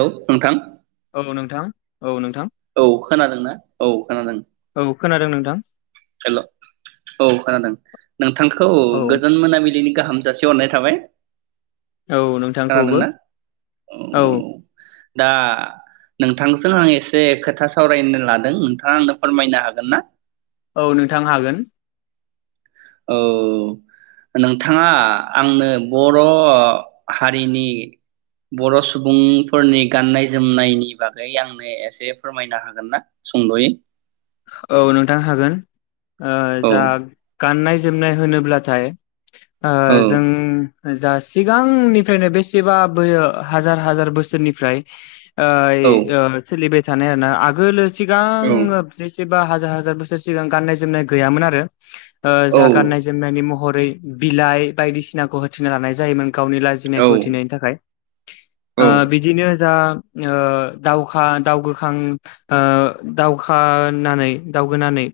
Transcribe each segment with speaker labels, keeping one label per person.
Speaker 1: लौ नोंथां
Speaker 2: औ नोंथां औ नोंथां
Speaker 1: औ खोनादोंना औ खोनादों।
Speaker 2: औ खोनादों नोंथां
Speaker 1: हेल' औ खोनादों। नोंथांखौ
Speaker 2: औ
Speaker 1: गोजोन मोनाबिलिनि गाहाम जासि हरनाय थाबाय।
Speaker 2: औ नोंथांखौबो
Speaker 1: खोनादोंना
Speaker 2: औ
Speaker 1: दा नोंथांजों आं एसे खोथा सावरायनो लादों नोंथाङा आंनो फोरमायनो हागोन ना?
Speaker 2: औ नोंथां हागोन।
Speaker 1: औ नोंथाङा आंनो बर' हारिनि बर' सुबुंफोरनि गाननाय जोमनायनि बागै आंनो एसे फोरमायनो हागोन ना सुंद'यै?
Speaker 2: औ नोंथां हागोन। ओ
Speaker 1: औ
Speaker 2: जा गाननाय ज जोमनाय होनोब्लाथाय ओ
Speaker 1: औ
Speaker 2: जों जा सिगांनिफ्रायनो बेसेबा बोयो हाजार हाजार बोसोरनिफ्राय ओइ
Speaker 1: औ
Speaker 2: ओ सोलिबाय थानाय आरोना आगोलोस
Speaker 1: औ
Speaker 2: सिगांङो एबा हाजार हाजार बोसोर सिगां गाननाय जोमनाय गैयामोन आरो ओ जा गाननाय
Speaker 1: औ
Speaker 2: जोमनायनि महर यै बिलाइ बायदिसिनाखौ होथेना लानाय जायोमोन। गावनि लाजिनायखौ उथिनायनि
Speaker 1: औ
Speaker 2: थाखाय ओ
Speaker 1: औ
Speaker 2: बिदिनो जा‌ ओ दावखा दाव गोखां ओ दावखा नानै दावगोनानै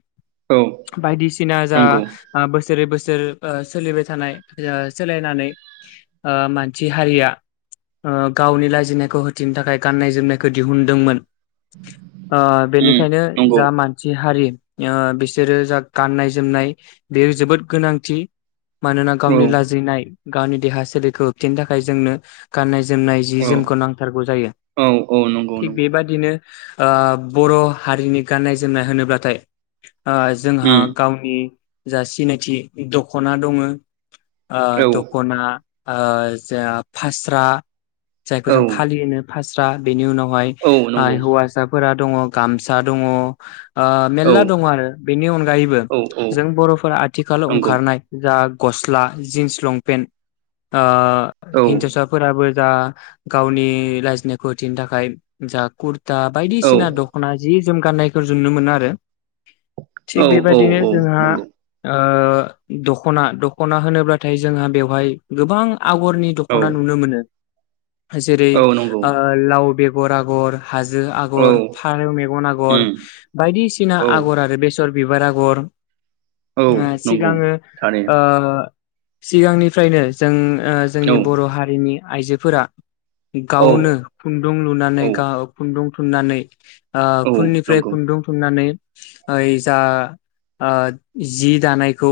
Speaker 1: औ
Speaker 2: बायदिसिना जा
Speaker 1: नंगौ
Speaker 2: ओ बोस बोसोरै बोसोर ओ सोलिबाय थानाय जा सोलायनानै ओ मानसि हारिया ओ गावनि लाजिनायखौ होथिनो थाखाय गाननाय जोमनायखौ दिहुनदोंमोन। ओ
Speaker 1: उम
Speaker 2: बेनिखायनो
Speaker 1: नंगौ
Speaker 2: जा मानसि हारि ओ बिसोरो जा गाननाय जोमनाय बेयो जोबोद गोनांथि। मानोना
Speaker 1: औ
Speaker 2: गावनि लाजिनाय गावनि देहा सोलेरखौ होबथिनो थाखाय जोंनो गाननाय जोमनाय जि
Speaker 1: औ
Speaker 2: जोमखौ नांथारगौ जायो
Speaker 1: औ औ नंगौ
Speaker 2: थिग
Speaker 1: नंगौ
Speaker 2: बेबादिनो बर' हारिनि गाननाय जोमनाय होनोब्लाथाय जोंहा
Speaker 1: उम
Speaker 2: गावनि जा सिनायथि दख'ना दङ। आ
Speaker 1: औ
Speaker 2: दखना आ जों फास्रा जायखौ
Speaker 1: औ
Speaker 2: जों फालि होनो फासि थ्रा बेनि उनाव
Speaker 1: औ नंगौ
Speaker 2: हौवासाफोरा दङ गामसा दङ
Speaker 1: औ
Speaker 2: मेलला दङ आरो बेनि अनगायैबो
Speaker 1: औ औ
Speaker 2: जों बर'फोरा आथिखालाव
Speaker 1: नंगौ
Speaker 2: ओंखारनाय जा गस्ला जिन्स लंपेन्ट ओ
Speaker 1: औ
Speaker 2: हिनजावसाफोराबो जा गावनि लाजिनायखौ होथिनो थाखाय जा कुर दा
Speaker 1: औ
Speaker 2: बायदिसिना दख'ना जि जोम गान्नायखौ जुनो मोनो आरो
Speaker 1: औ
Speaker 2: थिग
Speaker 1: औ
Speaker 2: बेबायदिनो
Speaker 1: औ
Speaker 2: जोंहा
Speaker 1: नंगौ
Speaker 2: दख'ना दख'ना होनोब्लाथाय जोंहा बेवहाय गोबां आगरनि
Speaker 1: औ
Speaker 2: दख'ना नुनो मोनो। जेरै
Speaker 1: औ नंगौ
Speaker 2: लाव बे गर आगर, हाजो
Speaker 1: औ
Speaker 2: आगर, फारेव मे आगर
Speaker 1: उम
Speaker 2: बायदिसिना
Speaker 1: औ
Speaker 2: आगर आरो बे सर बिबार आगर,
Speaker 1: औ
Speaker 2: आ
Speaker 1: नंगौ
Speaker 2: सिगाङो ओ
Speaker 1: थारैनो
Speaker 2: सिगांनिफ्रायनो जों जोंनि बर' हारिनि आइजोफोरा
Speaker 1: औ
Speaker 2: गावनो खुन्दुं लुनानै
Speaker 1: औ
Speaker 2: गाव खुन्दुं थुननानै ओ
Speaker 1: औ
Speaker 2: खुननिफ्राय
Speaker 1: नंगौ
Speaker 2: खुन्दुं थुननानै ओइ जा जि दानायखौ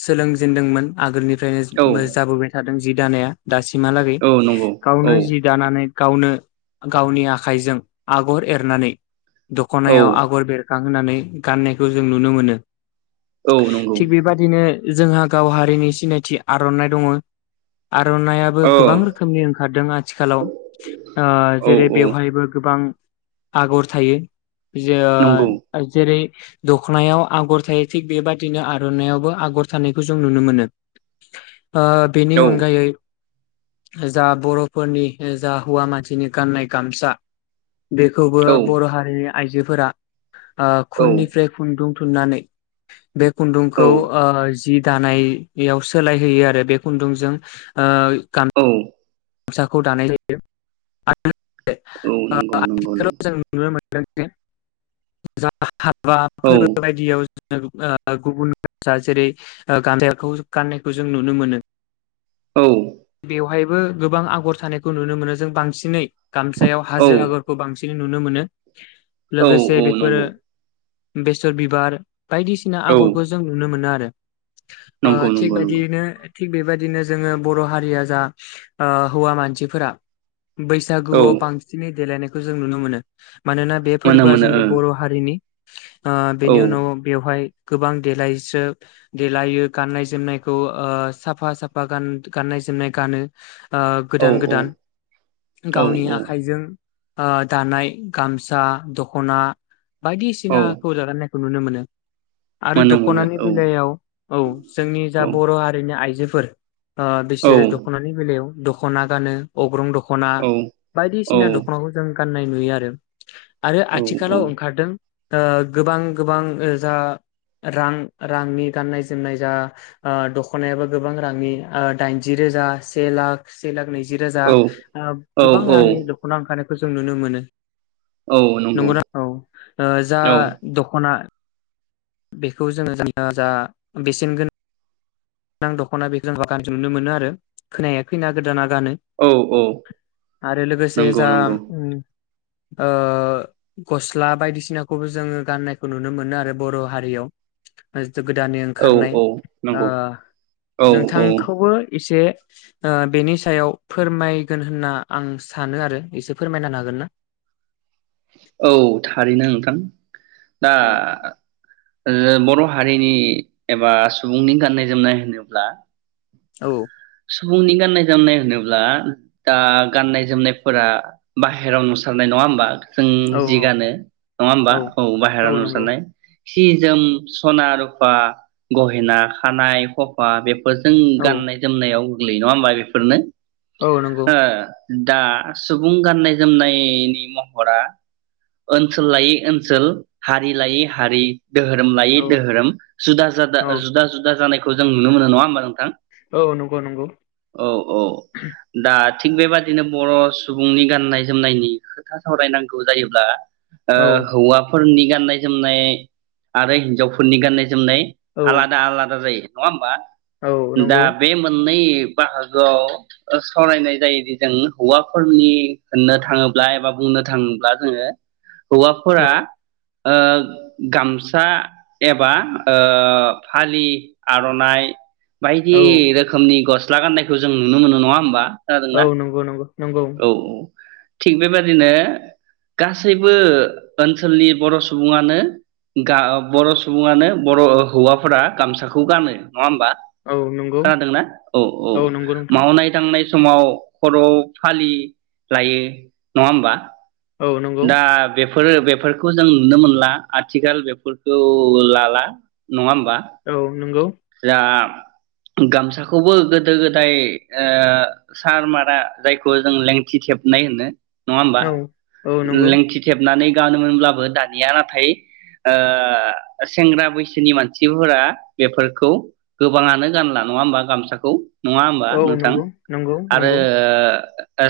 Speaker 2: सोलोंजेनदोंमोन आगोलनि
Speaker 1: औ
Speaker 2: फ्रायनो जाबोबाय था दों जि दानाया दासिमहालागै
Speaker 1: औ नंगौ औ
Speaker 2: गावनो जि दानानै गावनो गावनि आखाइजों आगर एरनानै दख'नायाव
Speaker 1: औ
Speaker 2: आगर बेर खांहोनानै गाननायखौ जों नुनो मोनो।
Speaker 1: औ नंगौ
Speaker 2: थिग बेबादिनो जोंहा गाव हारिनि सिनायथि आर'नाइ दङ आर'नाइआबो
Speaker 1: औ
Speaker 2: गोबां रोखोमनि ओंखारदों आथिखालाव जेरै
Speaker 1: औ औ
Speaker 2: बेवहायबो गोबां आगर थायो। जेयै
Speaker 1: नंगौ
Speaker 2: ओ जेरै दख'नायाव आगर थायो थिग बेबादिनो आर'नाइआवबो आगर थानायखौ जों नुनो मोनो। बेनि
Speaker 1: औ
Speaker 2: अनगायै जा बर'फोरनि जा हौवा मानसिनि गाननाय गामसा बे खौबो बर' हारिनि आइजोफोरा
Speaker 1: औ
Speaker 2: खुननिफ्राय खुन्दुं थुननानै बे
Speaker 1: औ
Speaker 2: खुन्दुंखौ जि दानायाव सोलायहैयो आरो बे खुन्दुंजों
Speaker 1: औ
Speaker 2: गामसाखौ दानाय जायो।
Speaker 1: नंगौ नंगौ
Speaker 2: आथिखालाव
Speaker 1: नंगौ
Speaker 2: जों नुनो मोनो [unintelligible]
Speaker 1: औ
Speaker 2: हाबाफोर बायदियाव गुबुना जेरै गामसाखौ गाननायखौ जों नुनो मोनो
Speaker 1: औ
Speaker 2: बेवहायबो गोबां आगर थानायखौ नुनो मोनो जों बांसिनै गामसायाव
Speaker 1: औ
Speaker 2: हाजो आगरखौ बांसिन नुनो मोनो।
Speaker 1: औ
Speaker 2: लोगोसे
Speaker 1: औ
Speaker 2: बेफोरो
Speaker 1: नंगौ
Speaker 2: बेसर बिबार बायदिसिना
Speaker 1: औ
Speaker 2: आगरखौ जों नुनो मोनो आरो ओ
Speaker 1: नंगौ
Speaker 2: थिख
Speaker 1: नंगौ नंगौ
Speaker 2: बेबादिनो थिग बेबायदिनो जोङो बर' हारि जा हौवा मानसिफोरा
Speaker 1: औ
Speaker 2: बैसागुआव बांसिनै देलायनायखौ खौ जों नुनो मोनो मानोना बे
Speaker 1: मोनो
Speaker 2: फोरबोआ
Speaker 1: मोनो
Speaker 2: जोंनि बर' हारिनि
Speaker 1: ओ
Speaker 2: बेनि उनाव बेवहाय गोबां देलायस्रो देलायो गाननाय जोमनायखौ साफा साफा गाननाय जोमनाय गानो
Speaker 1: औ
Speaker 2: गोदान
Speaker 1: औ
Speaker 2: गोदान
Speaker 1: औ
Speaker 2: गावनि
Speaker 1: औ
Speaker 2: आखाइजों दानाय गामसा दखना
Speaker 1: औ
Speaker 2: बायदिसिनाखौ गाननायखौ नुनो मोनो आरो
Speaker 1: मोनो मोनो
Speaker 2: दखनानि
Speaker 1: औ
Speaker 2: बेलायाव औ जोंनि जा
Speaker 1: औ
Speaker 2: बर' हारिनि आइजो फोर ओ
Speaker 1: औ
Speaker 2: जेरै दख'नानि बेलायाव दख'ना गानो अग्रं दख'ना दख'ना
Speaker 1: औ औ
Speaker 2: बायदिसिना दख'नाखौ जों गाननाय नुयो आरो आरो आथिखालाव ओंखारदों आ गोबां गोबां जा रां रांनि गाननाय जोमनाय जा आ दख'नायाबो गोबां रांनि आ दान जिरोजा से लाख से लाख नै जिरोजा
Speaker 1: औ
Speaker 2: आ गोबां
Speaker 1: औ
Speaker 2: रांनि दख'ना ओखारो खो जों नुनो मोनो ।
Speaker 1: औ नंगौ
Speaker 2: नंगौना औ जा
Speaker 1: औ
Speaker 2: दख'ना बेखौ जोङो [unintelligible] जा बेसेनगोन नां दख'ना बेखौ जों बागान नुनो मोनो आरो खोनाया खैना गोदाना गानो
Speaker 1: औ औ
Speaker 2: आरो लोगोसे
Speaker 1: नंगौ
Speaker 2: जा
Speaker 1: नंगौ
Speaker 2: ओ गस्ला बायदिसिनाखौबो जोङो गाननायखौ नुनो मोनो आरो बर' हारियाव जो गोदानै
Speaker 1: औ
Speaker 2: ओंखारनाय
Speaker 1: औ
Speaker 2: आ
Speaker 1: नंगौ औ औ
Speaker 2: नोंथांखौबो एसे आ बेनि सायाव फोरमायगोन होनना आं सानो आरो एसे फोरमायनो हागोन ना
Speaker 1: औ थारैनो ओंथां । दा
Speaker 2: औ
Speaker 1: ओ बर' हारिनि एबा सुबुंनि गाननाय जोमनाय होनोब्ला
Speaker 2: औ ।
Speaker 1: सुबुंनि गाननाय जोमनाय होनोब्ला दा गाननाय जोमनायफोरा बाहेरायाव नुसारनाय नङा होमबा? जों जि गानो नङा होमबा औ बाहेरायाव नुसारनाय । सि जोम सना रुफा गहेना खानाय हफा बे फो जों
Speaker 2: औ
Speaker 1: गाननाय होननायाव गोग्लैयो नङा होमबा बेफोरनो ।
Speaker 2: औ नंगौ ।
Speaker 1: दा सुबुं गाननाय जोमनायनि महरा ओनसोल लायै ओनसोल हारि लायै हारि दोहोरोम लाय
Speaker 2: औ
Speaker 1: दोहोरोम जुदा जादा
Speaker 2: औ
Speaker 1: जुदा जुदा जानाय खौ जों नुनो मोन नङा होमबा नोंथां
Speaker 2: औ नंगौ नंगौ
Speaker 1: । औ औ दा थिग बेबादिनो बर' सुबुंनि गाननाय जोमनायनि खोथा सावरायनांगौ जायोब्ला ओ
Speaker 2: औ
Speaker 1: हौवाफोरनि गाननाय जोमनाय आरो हिनजावफोरनि गाननाय जोमनाय
Speaker 2: औ
Speaker 1: आलादा आलादा जायो । नङा होनबा ।
Speaker 2: औ नंगौ ।
Speaker 1: मोननै बाहागोआव सावरायनाय जायोदि जों हौवाफोरनि होननो थाङोब्ला एबा बुंनो थाङोब्ला जोङो
Speaker 2: औ
Speaker 1: हौवाफोरा ओ गामसा एबा ओ फालि आर'नाइ बायदि
Speaker 2: औ
Speaker 1: रोखोमनि गस्ला गाननायखौ जों नुनो मोनो नङा होमबा ।
Speaker 2: औ नंगौ नंगौ नंगौ
Speaker 1: थिग बेबदिनो गासैबो ओनसोलनि बर' सुबुङानो गा बर' सुबुङानो बर' हौवाफोरा गामसाखौ गानो नङा होमबा?
Speaker 2: औ नं
Speaker 1: खोनादोंना औ औ मावनाय दांनाय समाव खर' फालि लायो नङा होमबा?
Speaker 2: औ नंगौ
Speaker 1: दा बे बेफोरो बेफोरखौ जों नुनो मोनला आथिखाल बेफोरखौ लाला । नङा होमबा
Speaker 2: औ नंगौ
Speaker 1: जा गामसाखौबो गोदो गोदाय ओ सार मारा जायखौ जों लेंथि थेबनाय होनो नङा होमबा
Speaker 2: औ औ नंगौ
Speaker 1: लेंथि थेबनानै गानोमोनब्लाबो दानिया नाथाय ओ सेंग्रा बैसोनि मानसिफोरा बेफोरखौ गोबाङानो गानला नङा ओमबा गामसाखौ नङा होमबा
Speaker 2: औ
Speaker 1: नोंथां
Speaker 2: नंगौ नंगौ
Speaker 1: आरो
Speaker 2: नंगौ
Speaker 1: ओ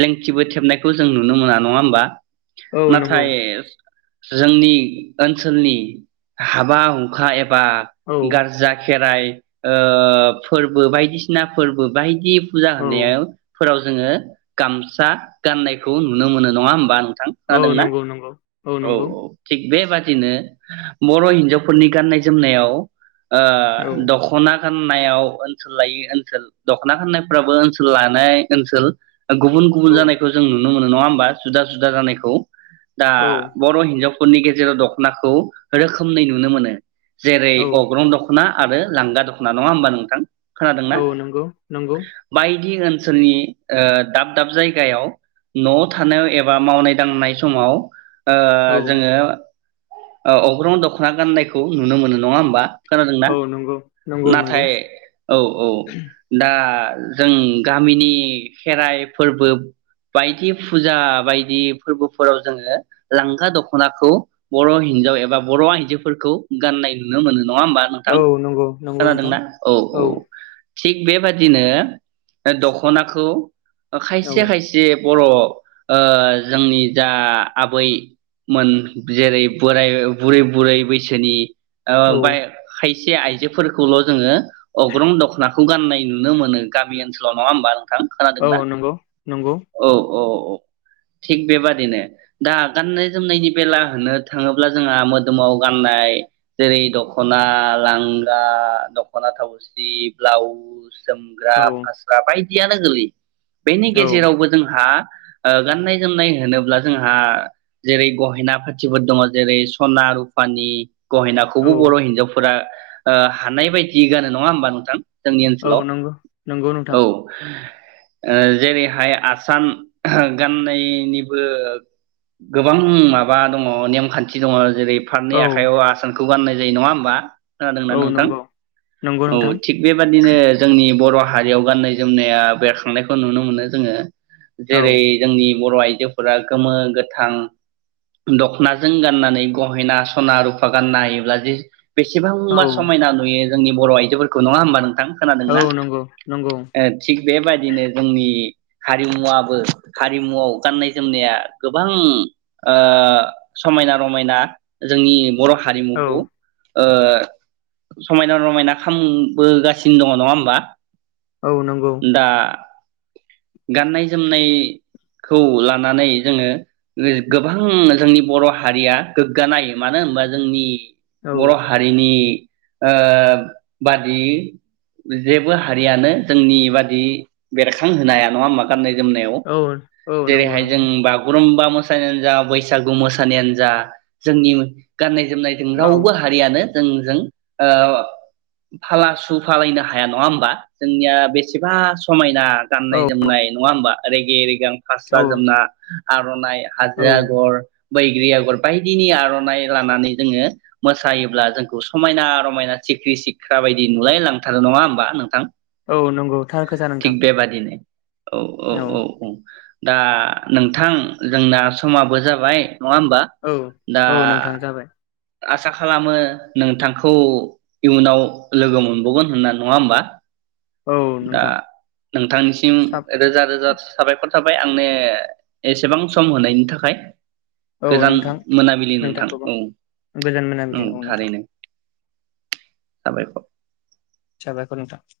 Speaker 1: लेंथिबो थेबनायखौ जों नुनो मोना नङा ओमबा ।
Speaker 2: औ नंगौ
Speaker 1: नाथाय जोंनि ओनसोलनि हाबा हुखा एब बा
Speaker 2: औ
Speaker 1: गारजा खे राय ओ फोरबो बायदिसिना फोरबो बायदि फुजा
Speaker 2: औ
Speaker 1: होननायाव फोराव जोङो गामसा गाननायखौ नुनो मोनो नङा ओमबा? थां
Speaker 2: औ
Speaker 1: खोनादोंना
Speaker 2: नंगौ नंगौ औ नंगौ
Speaker 1: थिग बेबाद नो बर' हिनजावफोरनि गाननाय जोमनायाव ओ
Speaker 2: औ
Speaker 1: दख' ना गाननायाव ओनसोल लायो ओनसोल दख'ना गाननायफ्राबो ओनसोल लानाय ओनसोल गुबुन
Speaker 2: औ
Speaker 1: गुबुन जानायखौ जों नुनो मोनो । नङा ओमबा जुदा जुदा जानायखौ दा
Speaker 2: औ
Speaker 1: बर' हिनजाव फोरनि गेजेराव दख'नाखौ रोखोमनै नुनो मोनो । जेरै
Speaker 2: औ
Speaker 1: अग्रं दख' ना आरो लांगा दख'ना नङा ओमबा नोंथां?
Speaker 2: औ नंगौ नंगौ।
Speaker 1: दि ओनसोलनि ओ दाब दाब जायगायाव न' थानायाव एबा मावनाय दांनाय समाव ओ
Speaker 2: औ
Speaker 1: जोङो ओ अग्रं दख'ना गाननायखौ नुनो मोनो नङा ओमबा?
Speaker 2: औ नंगौ। नंगौ नंगौ
Speaker 1: नाथाय औ औ दा आ जों गामिनि खेराइ फोरबो बायदि फुजा बायदि फोरबोफोराव जोङो लांगा दख'नाखौ बर' हिनजाव एबा बर' आइजोफोरखौ गाननाय नुनो मोनो। नङा ओमबा
Speaker 2: औ
Speaker 1: नोंथां?
Speaker 2: नंगौ नंगौ
Speaker 1: खोनादों
Speaker 2: नोंथां
Speaker 1: ना औ औ थिग बेबादिनो ओ दख'नाखौ ओ
Speaker 2: औ
Speaker 1: खायसे खायसेब बर ओ जोंनि जा आबैमोन जेरै बोराय बुरै बुरै बैसोनि ओ
Speaker 2: औ
Speaker 1: ओमफाय खाय से आयजो फोरखौल' जोंङो अग्रं दखनाखौ गाननाय दि नुनो मोनो गामि ओनसोलाव नंङा होमबा नोंथां खोनादों
Speaker 2: औ
Speaker 1: ना
Speaker 2: नंगौ नंगौ
Speaker 1: औ औ थिग बेबादिनो दा गाननाय जोमनायनि बेला होनो थांङोब्ला जोंहा मोदोमाव गाननाय जेरै दखना लां गा दखना थावसि ब्लाउस जोमग्रा
Speaker 2: औ
Speaker 1: फास्रा बायदि जियानो गोलै बेनि
Speaker 2: औ
Speaker 1: गेजेरावबो जोंहा ओ गाननाय जोमनाय होनोब्ला जोंहा जेरै गहेना पाथिफोर दंङ जेरै सना रुफानि
Speaker 2: औ
Speaker 1: गहेनाखौबो बर हिनजावफोरा ओ हानाय बायदि गानो नंङा होमबा नोंथां जोंनि
Speaker 2: औ
Speaker 1: ओनसोलाव
Speaker 2: नंगौ नंगौ नोंथां
Speaker 1: औ ओ जेरैहाय आसान गाननायनिबो गोबां माबा दंङ नेमखान्थि दनङ जेरै फारनै
Speaker 2: औ
Speaker 1: आखायाव आसानखौ गाननाय जायो नंङा होनबा खोनादोंना
Speaker 2: औ
Speaker 1: नोंथां
Speaker 2: नंगौ नंगौ
Speaker 1: औ
Speaker 2: नोंथां
Speaker 1: थिग बेबादिनो जोंनि बर हारियाव गाननाय जोमनाया बेरखांनायखौ नुनो मोनो जोंङो
Speaker 2: औ
Speaker 1: जेरै जोंनि बर आइजोफोरा गोमो गोथां दखनाजों गाननानै गहेना सना रुफा गाननो हायोब्ला जे बेसे
Speaker 2: औ
Speaker 1: सांबा समायना नुयो जोंनि बर आइजोफोरखौ नंङा होमबा नोंथां
Speaker 2: औ
Speaker 1: खोनादोंना
Speaker 2: नंगौ नंगौ
Speaker 1: ओ थिग बेबायदिनो जोंनि हारिमुवाबो हारिमुवाव गाननाय जोमनाया गोबां समायना रमायना जोंनि बर
Speaker 2: औ
Speaker 1: हारिमुखौ ओ समायना रमायना खामबोगासिनो दंङ नंङा होनबा
Speaker 2: औ नंगौ
Speaker 1: गाननाय जोमनायखौ लानानै जोंङो गोबां जोंनि बर हारिया गोग्गानाय मानो होनबा जोंनि
Speaker 2: औ
Speaker 1: बर हारिनि ओ बादि जेबो हारियानो जोंनि बादि बेरखां होनो हाया नंङा होनबा गाननाय जोमनायाव
Speaker 2: औ औ नंगौ
Speaker 1: जेरैहाय जों
Speaker 2: नंगौ
Speaker 1: बागुरुम्बा मोसानायानो जा बैसागु मोसानायानो जा जोंनि गाननाय जोमनायजों
Speaker 2: औ
Speaker 1: रावबो हारियानो जोंजों ओ फाला सुफालायनो हाया नङा होमबा? जोंनिया बेसेबा समाय ना
Speaker 2: औ
Speaker 1: गाननाय जोमनाय नङा होमबा? रेगे-रिगां फास्रा जोमना आरननाय
Speaker 2: औ
Speaker 1: हाजो आगर बैग्रि आगर बायदिनि आरननाइ लानानै जोङो मोसायोब्ला जोंखौ समायना रमायना सिख्रि सिख्रा बायदि नुलाय लांथारो नङा होमबा नोंथां?
Speaker 2: औ नंगौ थार खोथा
Speaker 1: थिग
Speaker 2: नोंथां ।
Speaker 1: बेबादिनो औ औ औ औ ‌ दा नोंथां जोंना समाबो जाबाय नङा होमबा
Speaker 2: औ
Speaker 1: दा
Speaker 2: औ नोंथां जाबाय
Speaker 1: आसा खालामो नोंथांखौ इयुनाव लोगो मोनबावगोन होनना नङा होमबा ।
Speaker 2: औ
Speaker 1: दा
Speaker 2: नोंथां
Speaker 1: नोंथांनिसिम
Speaker 2: साब
Speaker 1: रोजा रोजा साबायखर थाबाय आंनो एसेबां सम होनायनि थाखाय
Speaker 2: औ
Speaker 1: गोजोन
Speaker 2: नोंथां
Speaker 1: मोनाबिलि नोंथां ।
Speaker 2: नोंथांखौबो
Speaker 1: औ
Speaker 2: गोजोन
Speaker 1: औ
Speaker 2: मोनाबिलि नोंथां
Speaker 1: थारैनो । साबायखर ।
Speaker 2: साबायखर नोंथां ।